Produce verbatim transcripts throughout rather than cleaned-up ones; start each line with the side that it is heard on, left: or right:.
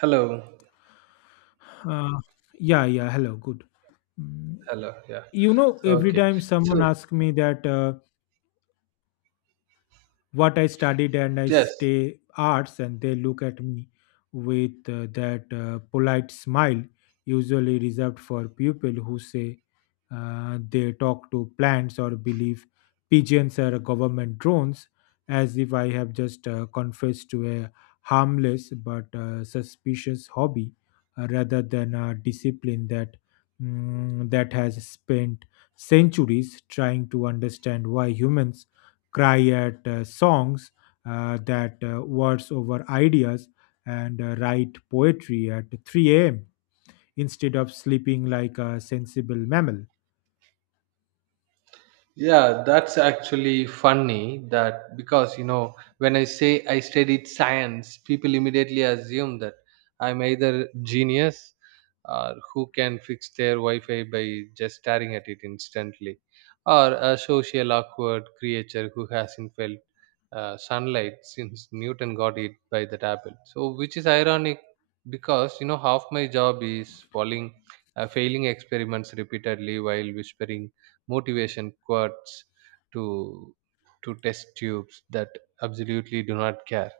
right: Hello.
left: Uh, yeah, yeah. Hello, good. Mm,
right: Hello. Yeah.
left: You know, every
right: Okay.
left: time someone
right: So,
left: asks me that, uh, what I studied and I
right: yes.
left: stay arts, and they look at me with uh, that uh, polite smile, usually reserved for people who say uh, they talk to plants or believe pigeons are government drones, as if I have just uh, confessed to a harmless but uh, suspicious hobby uh, rather than a discipline that. mm, that has spent centuries trying to understand why humans cry at uh, songs uh, that uh, words over ideas, and uh, write poetry at three a m instead of sleeping like a sensible mammal.
right: Yeah, that's actually funny that because you know when I say I studied science, people immediately assume that I'm either genius or who can fix their Wi-Fi by just staring at it instantly, or a social awkward creature who hasn't felt uh, sunlight since Newton got it by that apple. So, which is ironic because you know half my job is following uh, failing experiments repeatedly while whispering motivation quotes to to test tubes that absolutely do not care.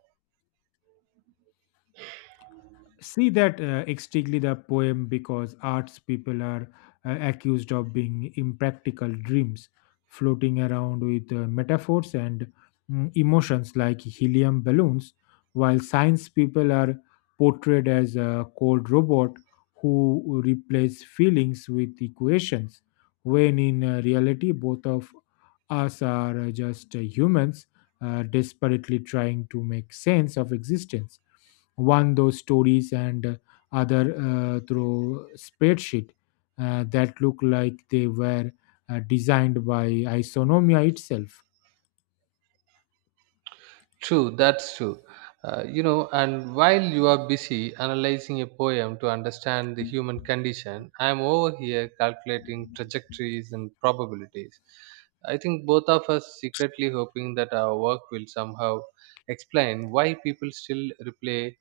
left: See that uh, exactly the poem because arts people are uh, accused of being impractical dreams floating around with uh, metaphors and mm, emotions like helium balloons, while science people are portrayed as a cold robot who replace feelings with equations, when in uh, reality both of us are uh, just uh, humans uh, desperately trying to make sense of existence, one those stories and uh, other uh, through spreadsheet uh, that look like they were uh, designed by isonomia itself.
right: True, that's true. Uh, you know, and while you are busy analyzing a poem to understand the human condition, I am over here calculating trajectories and probabilities. I think both of us secretly hoping that our work will somehow explain why people still replay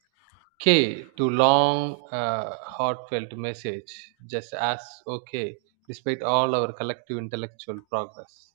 right: K to long, uh, heartfelt message, just as okay, despite all our collective intellectual progress.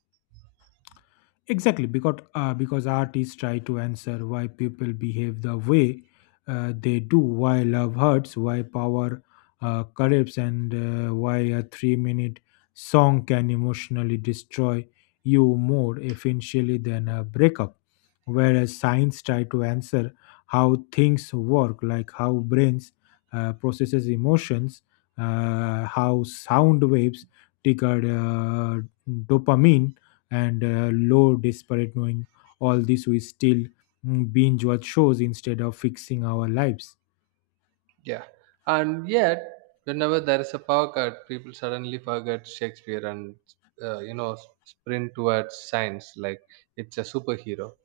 left: Exactly, because uh, because artists try to answer why people behave the way uh, they do, why love hurts, why power uh, corrupts, and uh, why a three minute song can emotionally destroy you more efficiently than a breakup. Whereas science try to answer how things work, like how brains uh, processes emotions, uh, how sound waves trigger uh, dopamine and uh, low desperate knowing all this we still mm, binge watch shows instead of fixing our lives.
right: Yeah, and yet whenever there is a power cut, people suddenly forget Shakespeare and uh, you know sprint towards science like it's a superhero,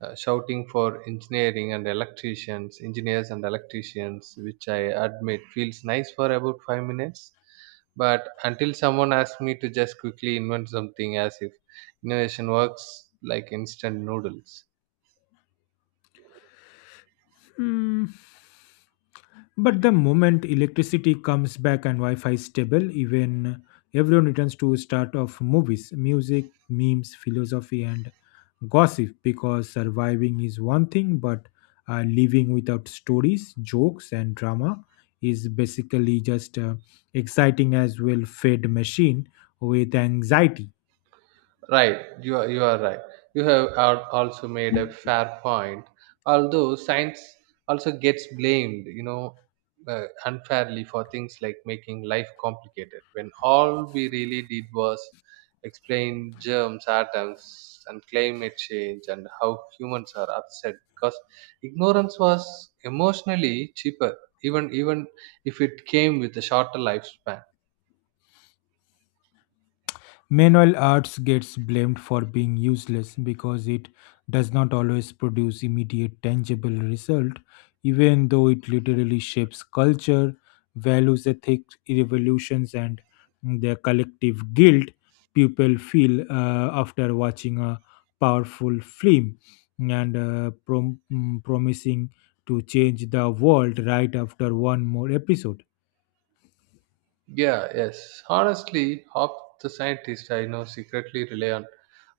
right: uh, shouting for engineering and electricians, engineers and electricians, which I admit feels nice for about five minutes. But until someone asks me to just quickly invent something as if innovation works like instant noodles.
left: Hmm. But the moment electricity comes back and Wi-Fi is stable, even everyone returns to start of movies, music, memes, philosophy, and gossip. Because surviving is one thing, but uh, living without stories, jokes, and drama is basically just uh, exciting as well fed machine with anxiety.
right: Right, you are, you are right. You have al- also made a fair point. Although science also gets blamed, you know, uh, unfairly for things like making life complicated, when all we really did was explain germs, atoms, and climate change and how humans are upset because ignorance was emotionally cheaper, even even if it came with a shorter lifespan.
left: Meanwhile, arts gets blamed for being useless because it does not always produce immediate tangible result, even though it literally shapes culture, values, ethics, revolutions, and the collective guilt people feel uh, after watching a powerful film and uh, prom- mm, promising to change the world right after one more episode.
right: Yeah, yes. Honestly, half the scientists I know secretly rely on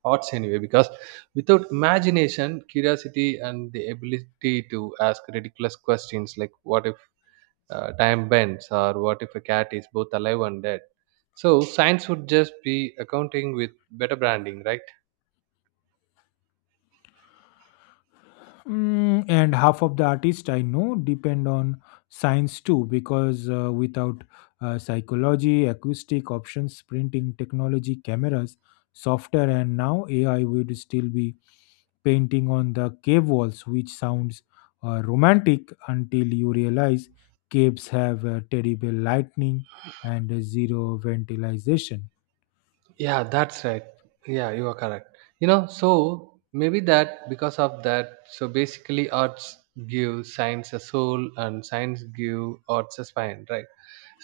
right: arts anyway because without imagination, curiosity, and the ability to ask ridiculous questions like what if uh, time bends or what if a cat is both alive and dead. So, science would just be accounting with better branding, right?
left: Mm, and half of the artists I know depend on science too, because uh, without uh, psychology, acoustic options, printing technology, cameras, software, and now A I would still be painting on the cave walls, which sounds uh, romantic until you realize caves have uh, terrible lightning and uh, zero ventilation.
right: Yeah, that's right. Yeah, you are correct. You know, so maybe that because of that, so basically arts give science a soul and science give arts a spine, right?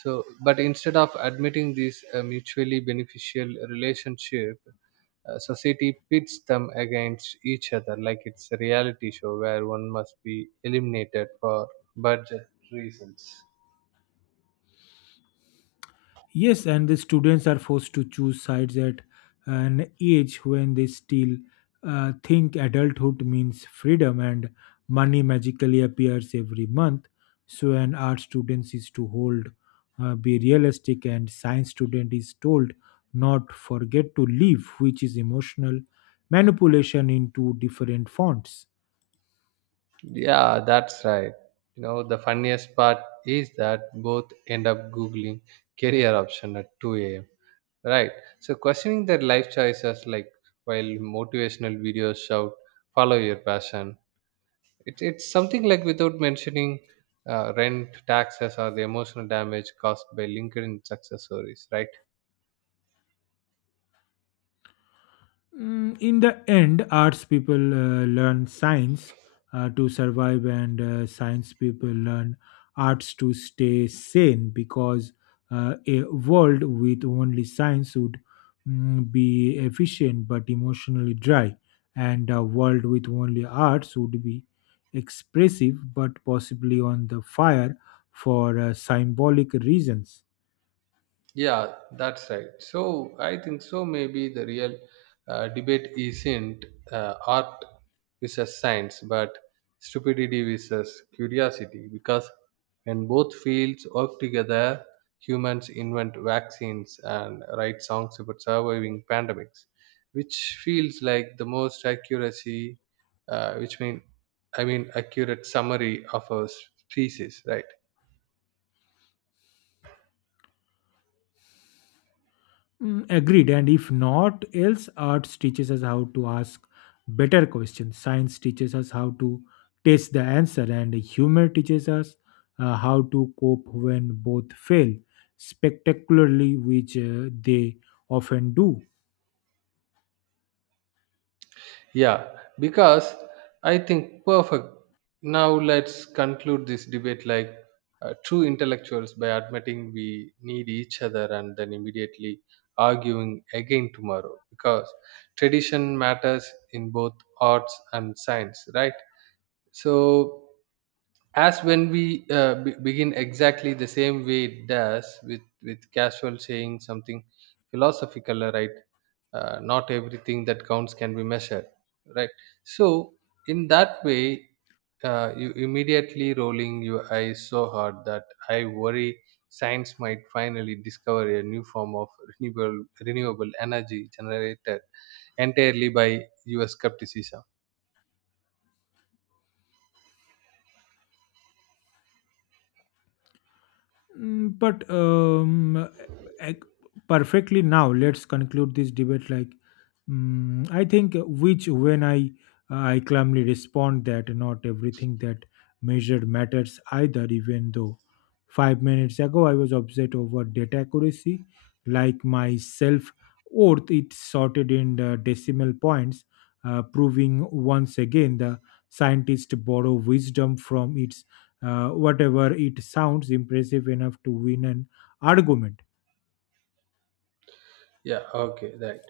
right: So, but instead of admitting this uh, mutually beneficial relationship, uh, society pits them against each other like it's a reality show where one must be eliminated for budget reasons.
left: Yes, and the students are forced to choose sides at an age when they still uh, think adulthood means freedom and money magically appears every month. So, an art student is to hold, uh, be realistic, and science student is told not forget to live, which is emotional manipulation in two different fonts.
right: Yeah, that's right. You know, the funniest part is that both end up Googling career option at two a m. Right. So questioning their life choices like while motivational videos shout, follow your passion. It, it's something like without mentioning uh, rent, taxes, or the emotional damage caused by LinkedIn success stories, right?
left: Mm, in the end, arts people uh, learn science uh, to survive, and uh, science people learn arts to stay sane, because uh, a world with only science would mm, be efficient but emotionally dry, and a world with only arts would be expressive but possibly on the fire for uh, symbolic reasons.
right: Yeah, that's right. So I think so. Maybe the real uh, debate isn't uh, art versus science, but stupidity versus curiosity. Because when both fields work together, humans invent vaccines and write songs about surviving pandemics, which feels like the most accuracy, uh, which mean I mean accurate summary of our species, right?
left: Mm, agreed. And if not else, arts teaches us how to ask better questions. Science teaches us how to test the answer, and humor teaches us uh, how to cope when both fail spectacularly, which uh, they often do.
right: Yeah, because I think perfect. Now let's conclude this debate like uh, true intellectuals by admitting we need each other and then immediately arguing again tomorrow because tradition matters in both arts and science, right? So as when we uh, be- begin exactly the same way it does with with casual saying something philosophical, uh, right, uh, not everything that counts can be measured, right. So in that way, uh, you immediately rolling your eyes so hard that I worry science might finally discover a new form of renewable renewable energy generated entirely by your skepticism.
left: Mm, But um, ec- Perfectly now, let's conclude this debate. Like, mm, I think which when I I calmly respond that not everything that measured matters either. Even though five minutes ago I was upset over data accuracy, like my self worth, it sorted in the decimal points, uh, proving once again the scientists borrow wisdom from its uh, whatever it sounds impressive enough to win an argument.
right: Yeah, okay, right.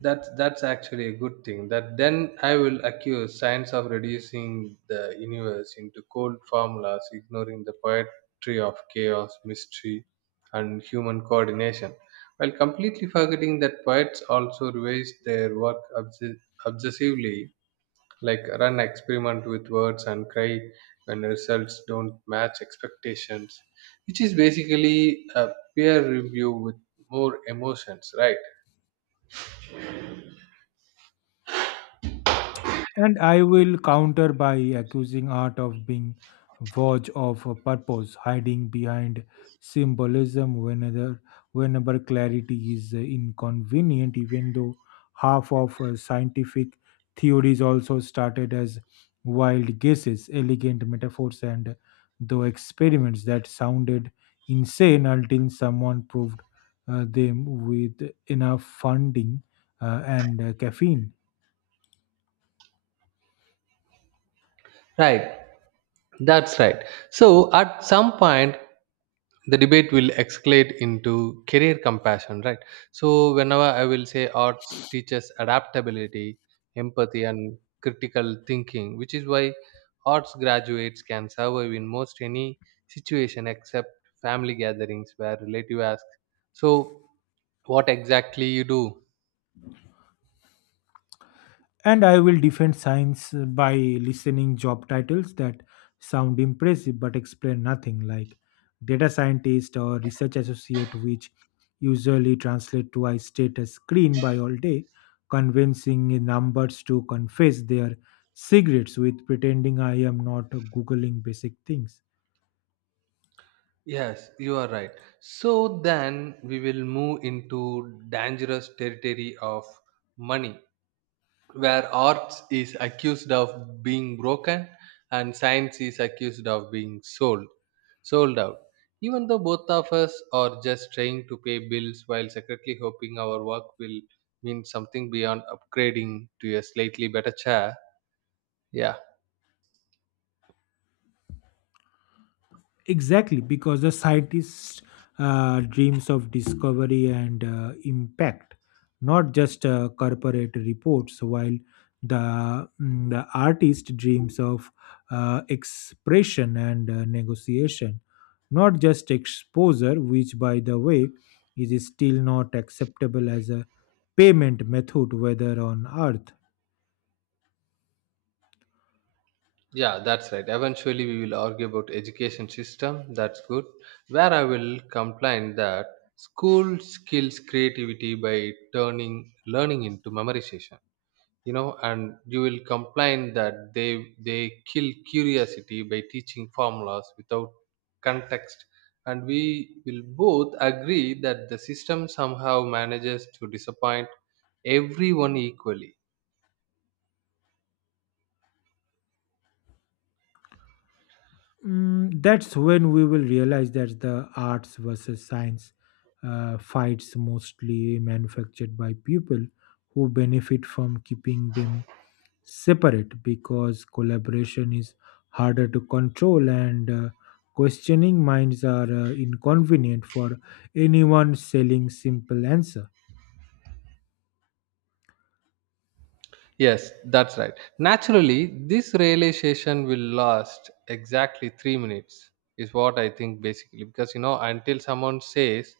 right: That's that's actually a good thing. That then I will accuse science of reducing the universe into cold formulas, ignoring the poetry of chaos, mystery, and human coordination, while completely forgetting that poets also revised their work obs- obsessively, like run experiment with words and cry when results don't match expectations, which is basically a peer review with more emotions, right?
left: And I will counter by accusing art of being void of a purpose, hiding behind symbolism whenever, whenever clarity is uh, inconvenient, even though half of uh, scientific theories also started as wild guesses, elegant metaphors, and though experiments that sounded insane until someone proved uh, them with enough funding uh, and uh, caffeine.
right: Right, that's right. So at some point, the debate will escalate into career compassion, right? So whenever I will say arts teaches adaptability, empathy, and critical thinking, which is why arts graduates can survive in most any situation except family gatherings where relative asks, "So, what exactly you do?"
left: And I will defend science uh, by listening job titles that sound impressive but explain nothing, like data scientist or research associate, which usually translate to I state a screen by all day, convincing numbers to confess their cigarettes with pretending I am not Googling basic things.
right: Yes, you are right. So then we will move into dangerous territory of money, where arts is accused of being broken and science is accused of being sold, sold out. Even though both of us are just trying to pay bills while secretly hoping our work will mean something beyond upgrading to a slightly better chair. Yeah.
left: Exactly, because the scientist uh, dreams of discovery and uh, impact, not just uh, corporate reports, while the, mm, the artist dreams of uh, expression and uh, negotiation, not just exposure, which, by the way, is still not acceptable as a payment method, whether on earth.
right: Yeah, that's right. Eventually we will argue about education system that's good, where I will complain that school skills creativity by turning learning into memorization, you know and you will complain that they they kill curiosity by teaching formulas without context. And we will both agree that the system somehow manages to disappoint everyone equally.
left: Mm, that's when we will realize that the arts versus science uh, fights mostly manufactured by people who benefit from keeping them separate because collaboration is harder to control and uh, questioning minds are uh, inconvenient for anyone selling simple answer.
right: Yes, that's right. Naturally, this realization will last exactly three minutes, is what I think basically. Because, you know, until someone says,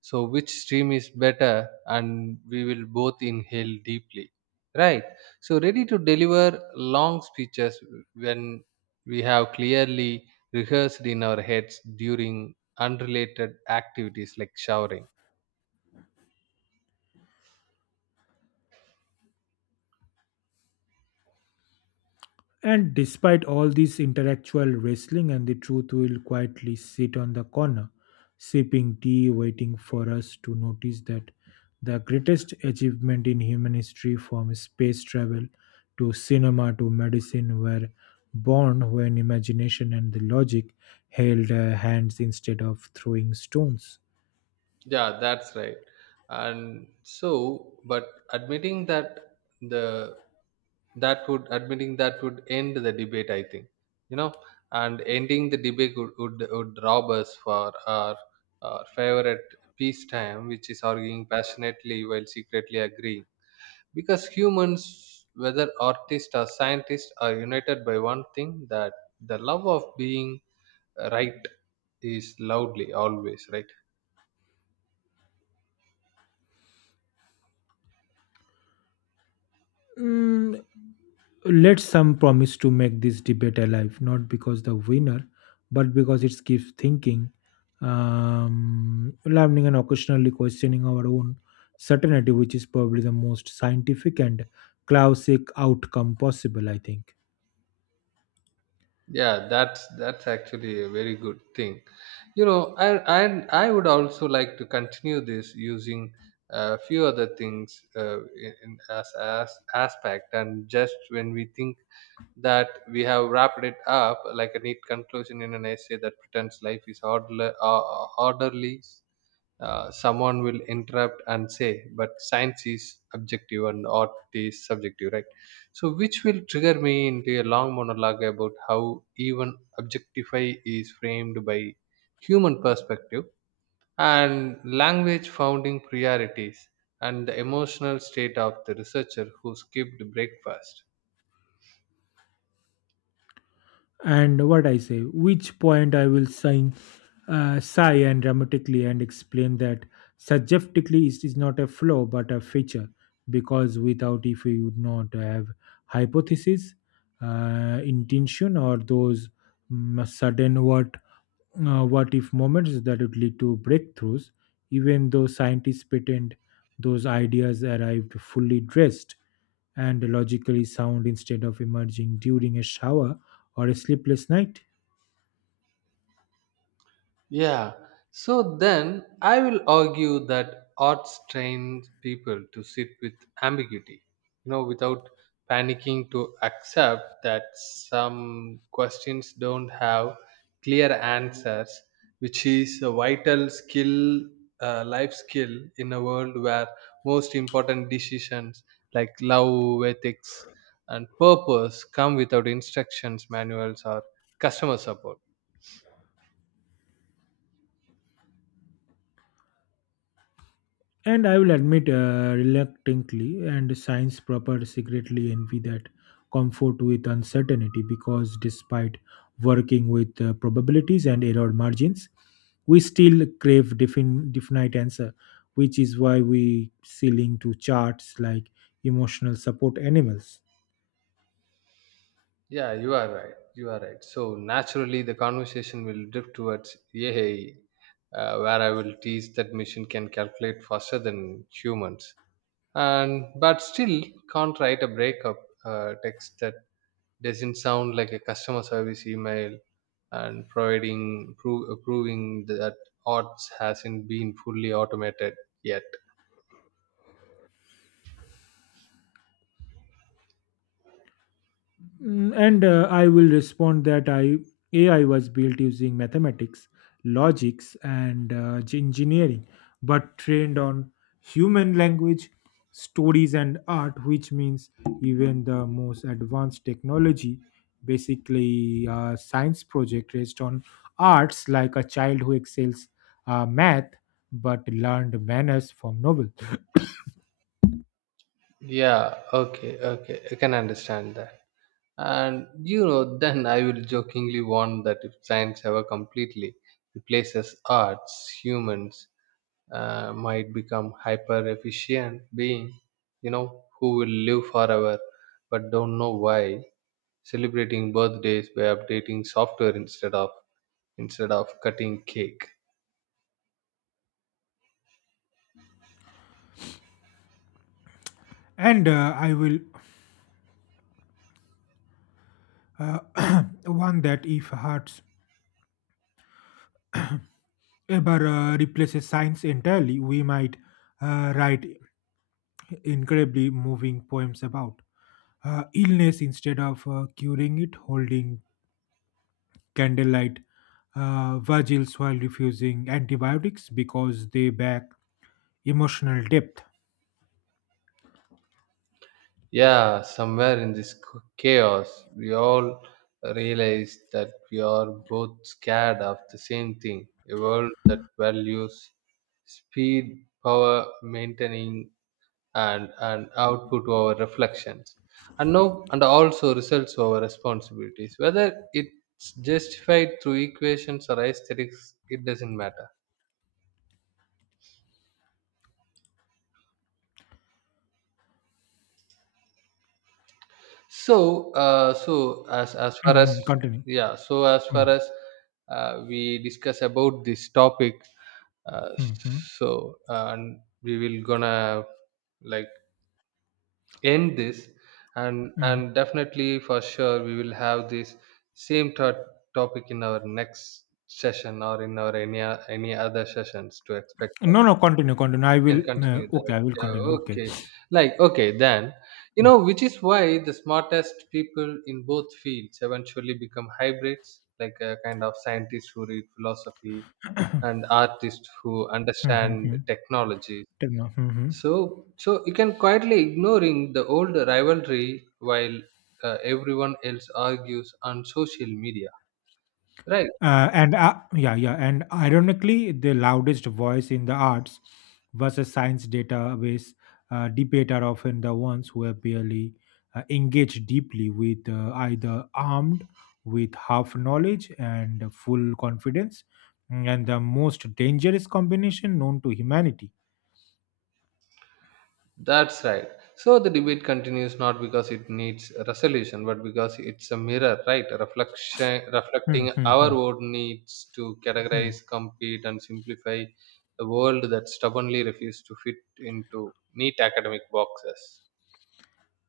right: so which stream is better, and we will both inhale deeply. Right. So, ready to deliver long speeches when we have clearly rehearsed in our heads during unrelated activities like showering.
left: And despite all this intellectual wrestling, and the truth will quietly sit on the corner, sipping tea, waiting for us to notice that the greatest achievement in human history, from space travel to cinema to medicine, were born when imagination and the logic held uh, hands instead of throwing stones.
right: Yeah, that's right. And so, but admitting that the that would admitting that would end the debate, I think, you know, and ending the debate would would, would rob us for our, our favorite peacetime, which is arguing passionately while secretly agreeing. Because humans, whether artists or scientists, are united by one thing that the love of being right is loudly always right.
left: Mm, let some promise to make this debate alive, not because the winner, but because it keeps thinking, um, learning, and occasionally questioning our own certainty, which is probably the most scientific and classic outcome possible, I think.
right: Yeah, that's that's actually a very good thing. you know i i, I would also like to continue this using a few other things, uh, in, in as, as aspect and just when we think that we have wrapped it up like a neat conclusion in an essay that pretends life is orderly, uh, orderly uh, someone will interrupt and say but science is objective and art is subjective, right. So which will trigger me into a long monologue about how even objectify is framed by human perspective and language founding priorities and the emotional state of the researcher who skipped breakfast.
left: And what I say, which point I will sign, uh, sigh and dramatically and explain that subjectively it is not a flaw but a feature because without if we would not have hypothesis, uh, intention or those mm, sudden what uh, what if moments that would lead to breakthroughs, even though scientists pretend those ideas arrived fully dressed and logically sound instead of emerging during a shower or a sleepless night.
right: Yeah. So then I will argue that art trains people to sit with ambiguity, you know, without panicking to accept that some questions don't have clear answers, which is a vital skill, uh, life skill in a world where most important decisions like love, ethics, and purpose come without instructions, manuals, or customer support.
left: And I will admit uh, reluctantly, and science proper secretly envy that comfort with uncertainty because despite working with uh, probabilities and error margins, we still crave defin- definite answer, which is why we see link to charts like emotional support animals.
right: Yeah, you are right. You are right. So naturally, the conversation will drift towards A I, uh, where I will tease that machine can calculate faster than humans, and but still can't write a breakup uh, text that doesn't sound like a customer service email, and providing pro- proving that odds hasn't been fully automated yet.
left: Mm, And uh, I will respond that I A I was built using mathematics, logics, and uh, g- engineering, but trained on human language, stories, and art, which means even the most advanced technology, basically a science project based on arts, like a child who excels uh, math but learned manners from novel.
right: Yeah. Okay. Okay. I can understand that. And you know, then I will jokingly warn that if science ever completely replaces arts, humans uh, might become hyper efficient being, you know, who will live forever but don't know why, celebrating birthdays by updating software instead of instead of cutting cake.
left: And uh, I will uh, one that if hearts ever uh, replaces science entirely, we might uh, write incredibly moving poems about uh, illness instead of uh, curing it, holding candlelight uh, vigils while refusing antibiotics because they back emotional depth.
right: Yeah, somewhere in this ch- chaos, we all realize that we are both scared of the same thing, a world that values speed, power, maintaining, and, and output over reflections, and no, and also results over responsibilities. Whether it's justified through equations or aesthetics, it doesn't matter. So, uh, so as as far as,
left: Mhm, continue.
right: yeah, so as
left: Mm,
right: far as, uh, we discuss about this topic, uh,
left: mm, mm,
right: so and we will gonna like end this, and
left: mm.
right: and definitely for sure we will have this same thought topic in our next session or in our any o- any other sessions to expect
left: No, no, continue, continue. I will.
right: can
left: Uh,
right: continue
left: okay,
right: that.
left: I will continue.
right: Yeah,
left: Okay.
right: okay. Like, okay, then, you know, which is why the smartest people in both fields eventually become hybrids, like a kind of scientists who read philosophy and artists who
left: Mhm,
right: understand
left: mhm.
right: technology.
left: Tell me now. Mhm.
right: So, so you can quietly ignoring the old rivalry while uh, everyone else argues on social media, right?
left: Uh, and uh, yeah, yeah, and ironically, the loudest voice in the arts versus science database uh, debate are often the ones who have barely uh, engaged deeply with uh, either armed with half knowledge and full confidence, and the most dangerous combination known to humanity.
right: That's right. So the debate continues not because it needs a resolution, but because it's a mirror, right? A reflection
left: Hmm,
right: reflecting
left: hmm,
right: our
left: hmm,
right: own needs to
left: hmm.
right: categorize, compete, and simplify a world that stubbornly refuses to fit into neat academic boxes.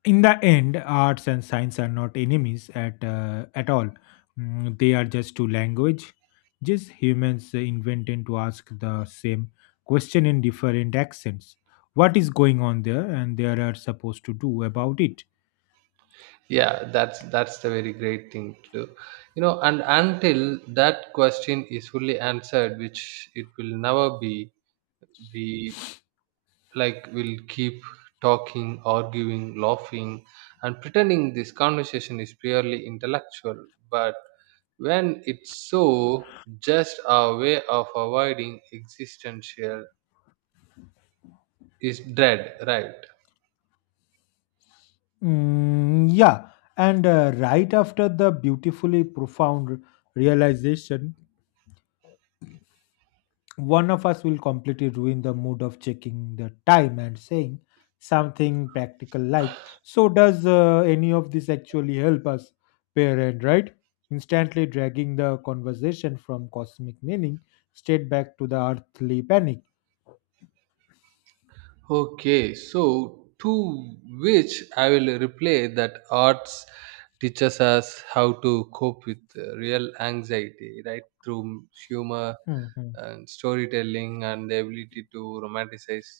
left: In the end arts and science are not enemies at uh, at all. Mm, they are just two language, just humans invented to ask the same question in different accents, what is going on there and there are supposed to do about it.
right: Yeah, that's that's the very great thing to do. You know, and until that question is fully answered, which it will never be, we like we'll keep talking, arguing, laughing, and pretending this conversation is purely intellectual, but when it's so just a way of avoiding existential is dread, right.
left: Mm, yeah, and uh, right after the beautifully profound realization one of us will completely ruin the mood of checking the time and saying something practical like, so does uh, any of this actually help us parent, right, instantly dragging the conversation from cosmic meaning straight back to the earthly panic.
right: Okay, so to which I will replay that arts teaches us how to cope with uh, real anxiety, right, through humor and storytelling and the ability to romanticize,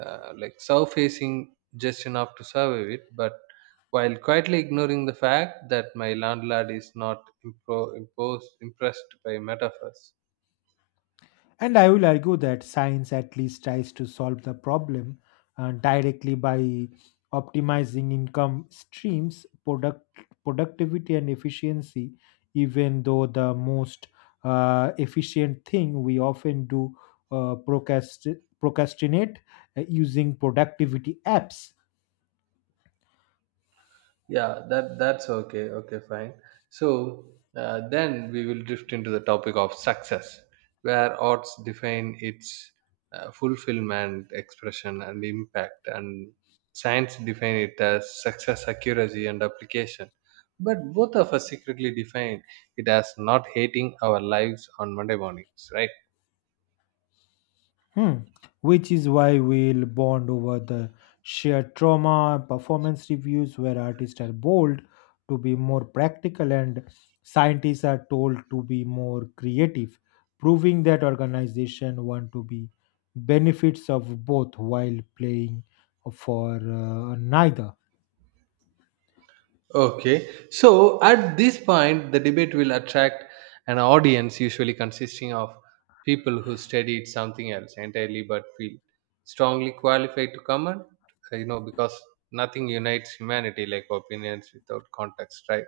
right: uh, like surfacing just enough to survive it, but while quietly ignoring the fact that my landlord is not impro- imposed, impressed by metaphors.
left: And I will argue that science at least tries to solve the problem uh, directly by optimizing income streams, product productivity, and efficiency. Even though the most uh, efficient thing we often do uh, procrast- procrastinate uh, using productivity apps.
right: yeah that that's okay okay fine. So uh, then we will drift into the topic of success, where arts define its uh, fulfillment, expression, and impact, and science define it as success, accuracy, and application, but both of us secretly define it as not hating our lives on Monday mornings, right?
left: Hmm. Which is why we'll bond over the shared trauma, performance reviews, where artists are bold to be more practical and scientists are told to be more creative, proving that organization want to be benefits of both while playing for uh, neither.
right: Okay, so at this point, the debate will attract an audience usually consisting of people who studied something else entirely but feel strongly qualified to comment, uh, you know, because nothing unites humanity like opinions without context, right?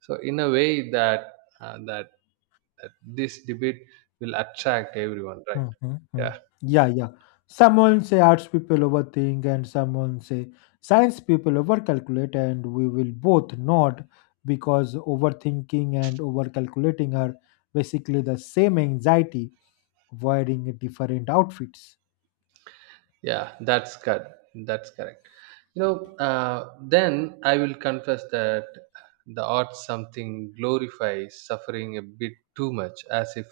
right: So, in a way, that uh, that, that this debate will attract everyone, right?
left: Mhm,
right: Yeah.
left: mhm. Yeah, yeah. Someone say arts people overthink, and someone say science people overcalculate, and we will both nod because overthinking and overcalculating are basically the same anxiety wearing different outfits.
right: Yeah, that's good. That's correct. You know, uh, then I will confess that the art something glorifies suffering a bit too much, as if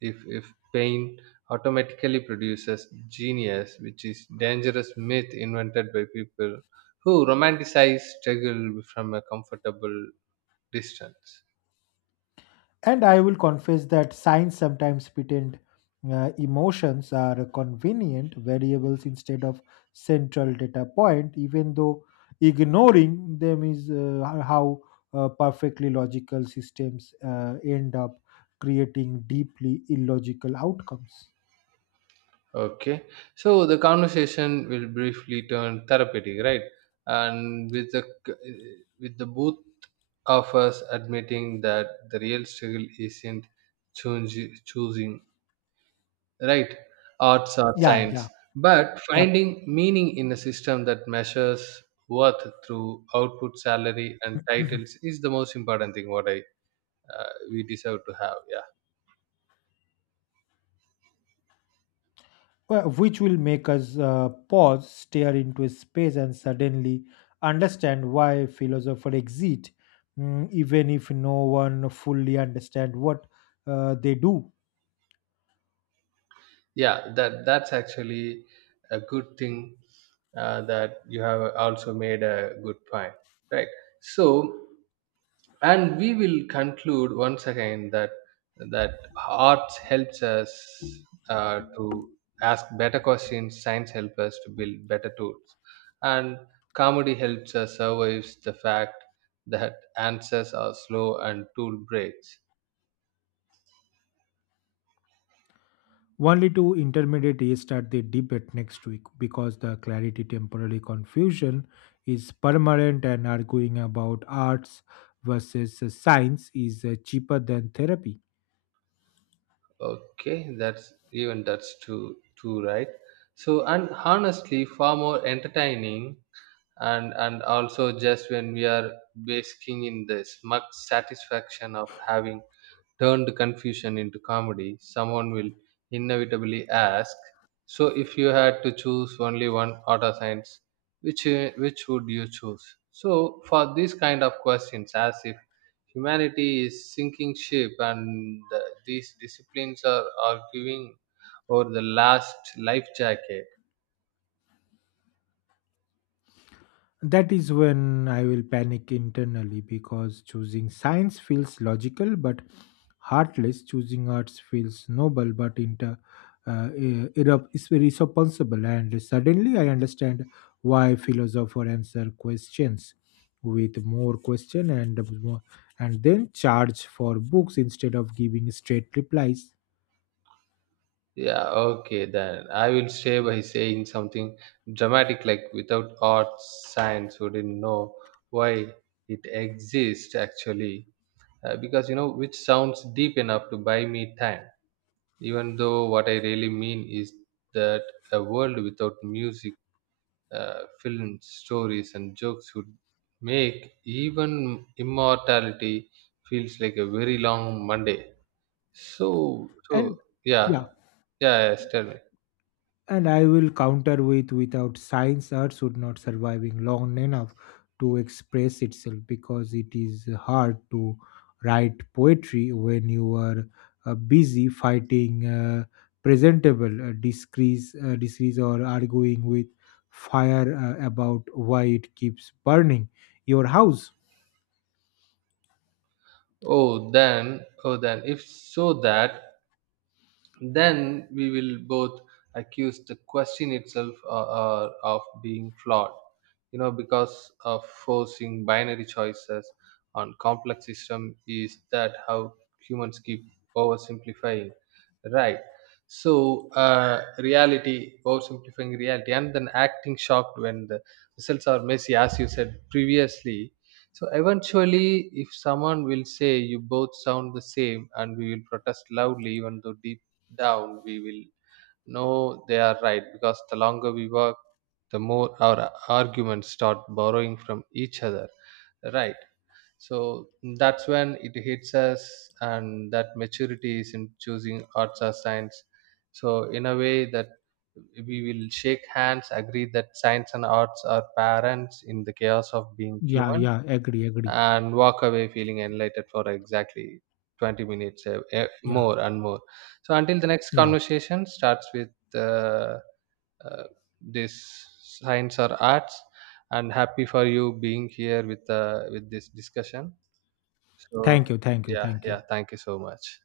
right: if if pain automatically produces genius, which is dangerous myth invented by people who romanticize struggle from a comfortable distance.
left: And I will confess that science sometimes pretend uh, emotions are convenient variables instead of central data point, even though ignoring them is uh, how uh, perfectly logical systems uh, end up creating deeply illogical outcomes.
right: Okay. So the conversation will briefly turn therapeutic, right? And with the c- with the both of us admitting that the real struggle isn't choosing, choosing right, arts or
left: Yeah,
right: science,
left: yeah,
right: but
left: yep.
right: finding meaning in a system that measures worth through output, salary, and titles is the most important thing. What I uh, we deserve to have. Yeah.
left: Well, which will make us uh, pause, stare into a space, and suddenly understand why philosophers exist, mm, even if no one fully understand what uh, they do.
right: yeah that that's actually a good thing, uh, that you have also made a good point, right? So and we will conclude once again that that arts helps us uh, to ask better questions, science helps us to build better tools, and comedy helps us survive the fact that answers are slow and tool breaks.
left: Only to intermediate A start the debate next week because the clarity temporary confusion is permanent and arguing about arts versus science is uh, cheaper than therapy.
right: Okay, that's even that's too too right. So and honestly, far more entertaining, and and also just when we are basking in the smug satisfaction of having turned confusion into comedy, someone will inevitably ask, "So if you had to choose only one, art or science, which uh, which would you choose?" So for these kind of questions, as if humanity is sinking ship, and uh, these disciplines are are giving over the last life jacket.
left: That is when I will panic internally because choosing science feels logical but heartless, choosing arts feels noble but inter, uh, ir- irre- is irresponsible. And suddenly I understand why philosophers answer questions with more question and more, and then charge for books instead of giving straight replies.
right: Yeah, okay, then I will stay by saying something dramatic like, without art, science wouldn't know why it exists actually. Uh, because, you know, which sounds deep enough to buy me time, even though what I really mean is that a world without music, uh, films, stories, and jokes would make even immortality feels like a very long Monday. So,
left: And
right: so yeah,
left: yeah,
right: yeah, yes, tell me.
left: and I will counter with without science, Earth would not surviving long enough to express itself because it is hard to write poetry when you are uh, busy fighting uh, presentable uh, disgrace, uh, disgrace or arguing with fire uh, about why it keeps burning your house.
right: Oh, then, oh, then, if so that, then we will both accuse the question itself uh, uh, of being flawed, you know, because of forcing binary choices on complex system. Is that how humans keep oversimplifying, right? So uh, reality oversimplifying reality and then acting shocked when the results are messy, as you said previously. So eventually if someone will say you both sound the same, and we will protest loudly even though deep down we will know they are right, because the longer we work, the more our arguments start borrowing from each other, right? So that's when it hits us, and that maturity is in choosing arts or science. So in a way that we will shake hands, agree that science and arts are parents in the chaos of being
left: Yeah,
right: human,
left: yeah, agree, agree.
right: and walk away feeling enlightened for exactly twenty minutes, uh, eh,
left: Yeah,
right: more and more. So until the next
left: yeah.
right: conversation starts with, uh, uh, this science or arts, and happy for you being here with, uh, with this discussion. so
left: Thank you, thank you,
right: yeah
left: thank you.
right: yeah thank you so much.